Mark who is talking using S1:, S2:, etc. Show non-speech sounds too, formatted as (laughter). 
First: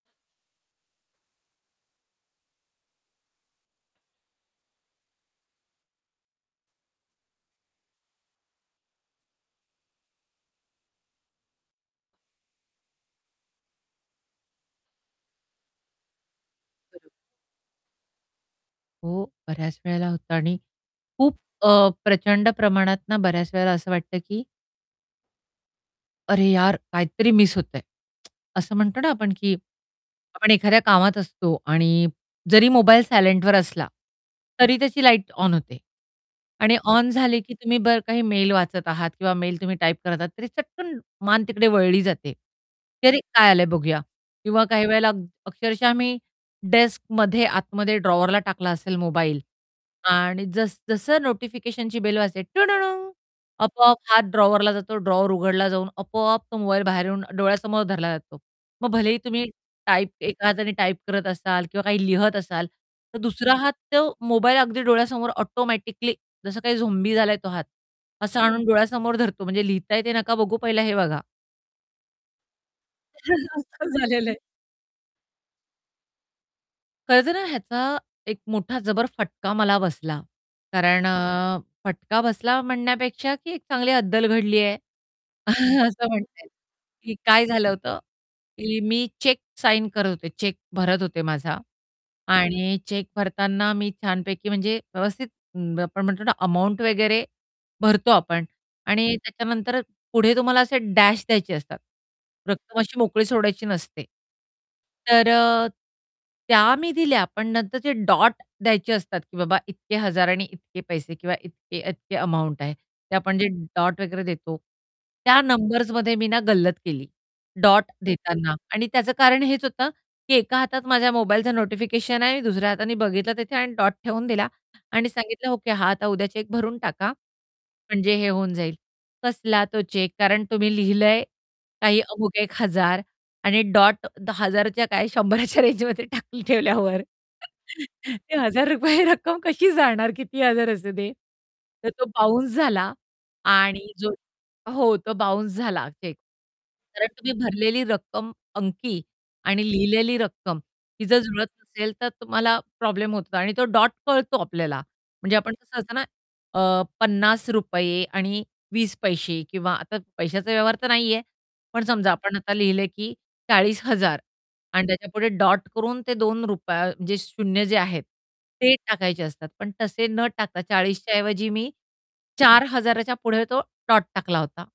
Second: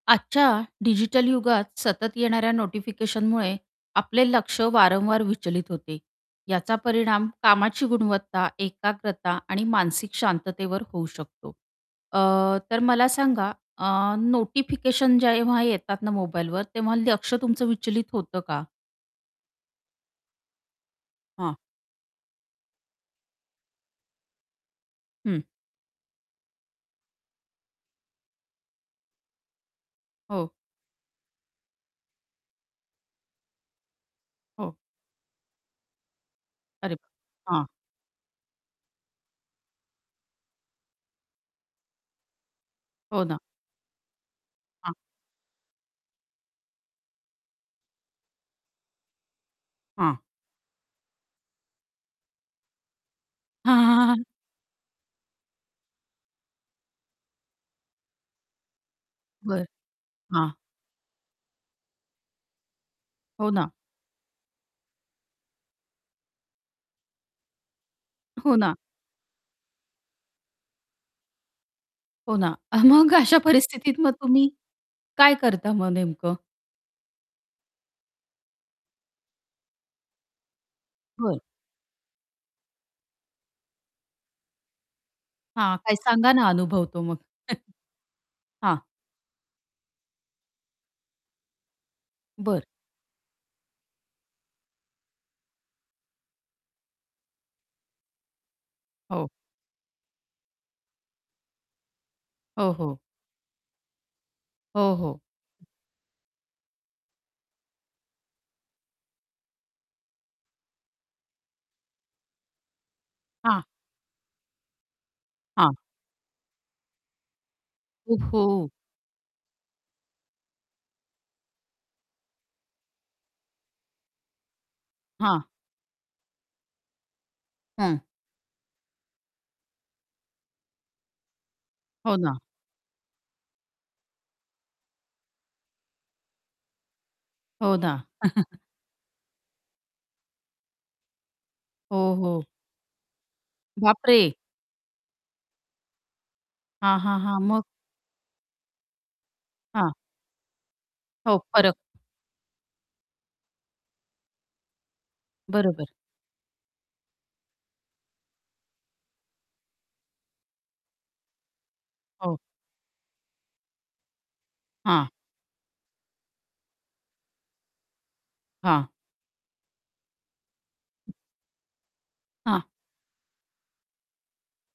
S1: आजच्या डिजिटल युगात सतत येणाऱ्या नोटिफिकेशनमुळे आपले लक्ष वारंवार विचलित होते, याचा परिणाम कामाची गुणवत्ता, एकाग्रता, आणि मानसिक शांततेवर होऊ शकतो अ, तर मला सांगा अ, नोटिफिकेशन जेव्हा येतात ना मोबाईलवर तेव्हा
S2: बरो
S1: लक्ष तुमचं विचलित होतं का?
S2: हो बऱ्याच वेळेला होतं आणि खूप
S1: हां.
S2: अ, प्रचंड प्रमाणात ना बऱ्याच वेळेला असं वाटतं की
S1: हं.
S2: अरे यार! काहीतरी मिस होतंय. (tsk) असं म्हणतो ना आपण की आपण
S1: हो.
S2: एखाद्या कामात असतो आणि जरी मोबाईल सायलेंटवर असला
S1: हो.
S2: तरी त्याची लाईट ऑन होते. आणि
S1: अरे
S2: ऑन झाली की
S1: हां.
S2: तुम्ही बरं काही मेल वाचत आहात किंवा मेल तुम्ही टाइप करत आहात, तरी चटकन मान तिकडे वळली जाते. की अरे
S1: हो ना.
S2: काय आलंय बघूया किंवा काही
S1: हां.
S2: वेळेला अ, अक्षरशः मी डेस्कमध्ये आतमध्ये ड्रॉवरला टाकला असेल मोबाईल
S1: हां.
S2: आणि जस-जसं नोटिफिकेशनची बेल वाजते
S1: हां, हां,
S2: आपोआप
S1: हां,
S2: हात
S1: हां.
S2: ड्रॉवरला जातो, ड्रॉवर उघडला जाऊन आपोआप तो मोबाईल बाहेर येऊन डोळ्यासमोर धरला जातो. मग भलेही तुम्ही
S1: बरं,
S2: टाइप एका
S1: हां.
S2: हाताने टाइप करत असाल, किंवा काही लिहित असाल तर
S1: हो
S2: दुसरा
S1: ना.
S2: हात तो मोबाईल अगदी डोळ्यासमोर ऑटोमॅटिकली जसं काही झोंबी झालाय तो हात असं
S1: हो
S2: आणून
S1: ना.
S2: डोळ्यासमोर धरतो म्हणजे लिहिता येते नका बघू पहिला हे बघा.
S1: हो ना. अ, मग अशा
S2: (chuckles) असं
S1: परिस्थितीत मग
S2: झालेलं आहे.
S1: तुम्ही काय करता मग नेमकं?
S2: कळतंय ना ह्याचा एक मोठा जबर फटका मला बसला. कारण
S1: होय.
S2: अ, फटका बसला म्हणण्यापेक्षा की एक चांगली अद्दल घडली आहे
S1: हा
S2: (chuckles)
S1: काय
S2: असं
S1: सांगा
S2: म्हणता
S1: ना
S2: येईल
S1: अनुभव तो
S2: की
S1: मग?
S2: काय झालं
S1: (chuckles)
S2: होतं
S1: हां.
S2: की मी चेक साइन करत होते चेक भरत होते माझा,
S1: बरं.
S2: आणि चेक भरताना मी छानपैकी म्हणजे व्यवस्थित अं, आपण म्हणतो ना अमाउंट वगैरे भरतो आपण आणि
S1: हो.
S2: त्याच्यानंतर पुढे तुम्हाला असे डॅश द्यायचे असतात
S1: हो,
S2: रक्कम
S1: हो.
S2: अशी मोकळी सोडायची नसते.
S1: हो, हो.
S2: तर अ, त्या मी दिल्या पण नंतर जे डॉट द्यायचे असतात की बाबा इतके हजार आणि इतके पैसे किंवा इतके, इतके अमाउंट आहे ते आपण जे
S1: हां.
S2: डॉट वगैरे देतो, त्या
S1: हां.
S2: नंबर्समध्ये मी ना गल्लत केली. डॉट
S1: उफ,
S2: देताना
S1: हो.
S2: आणि त्याचं कारण हेच होतं, की एका हातात माझ्या मोबाईलचं नोटिफिकेशन आहे, दुसऱ्या हाताने बघितलं तिथे आणि डॉट ठेवून दिला आणि
S1: हां.
S2: सांगितलं, "ओके. हा आता उद्या चेक भरून टाका.
S1: हं.
S2: म्हणजे हे होऊन जाईल." कसला तो चेक? कारण तुम्ही लिहिलंय काही
S1: हो
S2: अमुक
S1: ना.
S2: ₹1,000 आणि डॉट, तो हजाराच्या काय शंभराच्या रेंजमध्ये टाकून ठेवल्यावर, ते
S1: हो ना.
S2: एक
S1: (chuckles)
S2: हजार रुपये रक्कम कशी जाणार किती हजार असते ते, तर तो
S1: हो, हो.
S2: बाउन्स झाला. आणि
S1: बाप
S2: जो
S1: रे!
S2: हो. तो बाउन्स झाला चेक,
S1: हां,
S2: कारण
S1: हां,
S2: तुम्ही
S1: हां, मग?
S2: भरलेली रक्कम अंकी आणि
S1: हां.
S2: लिहिलेली रक्कम ही जर
S1: हो,
S2: जुळत
S1: फरक.
S2: नसेल तर तुम्हाला प्रॉब्लेम होतो आणि तो डॉट कळतो आपल्याला. म्हणजे आपण कसं
S1: बरोबर.
S2: असतं ना अ, ₹50 आणि 20 पैसे किंवा आता पैशाचा व्यवहार तर नाहीये. पण समजा आपण
S1: हो.
S2: आता लिहिलंय की ₹40,000 आणि
S1: हां.
S2: त्याच्यापुढे डॉट करून ते ₹2 म्हणजे शून्य जे आहेत ते
S1: हां.
S2: टाकायचे असतात पण तसे न टाकता ₹40च्या ऐवजी मी
S1: हां.
S2: ₹4000 च्या पुढे तो डॉट टाकला होता.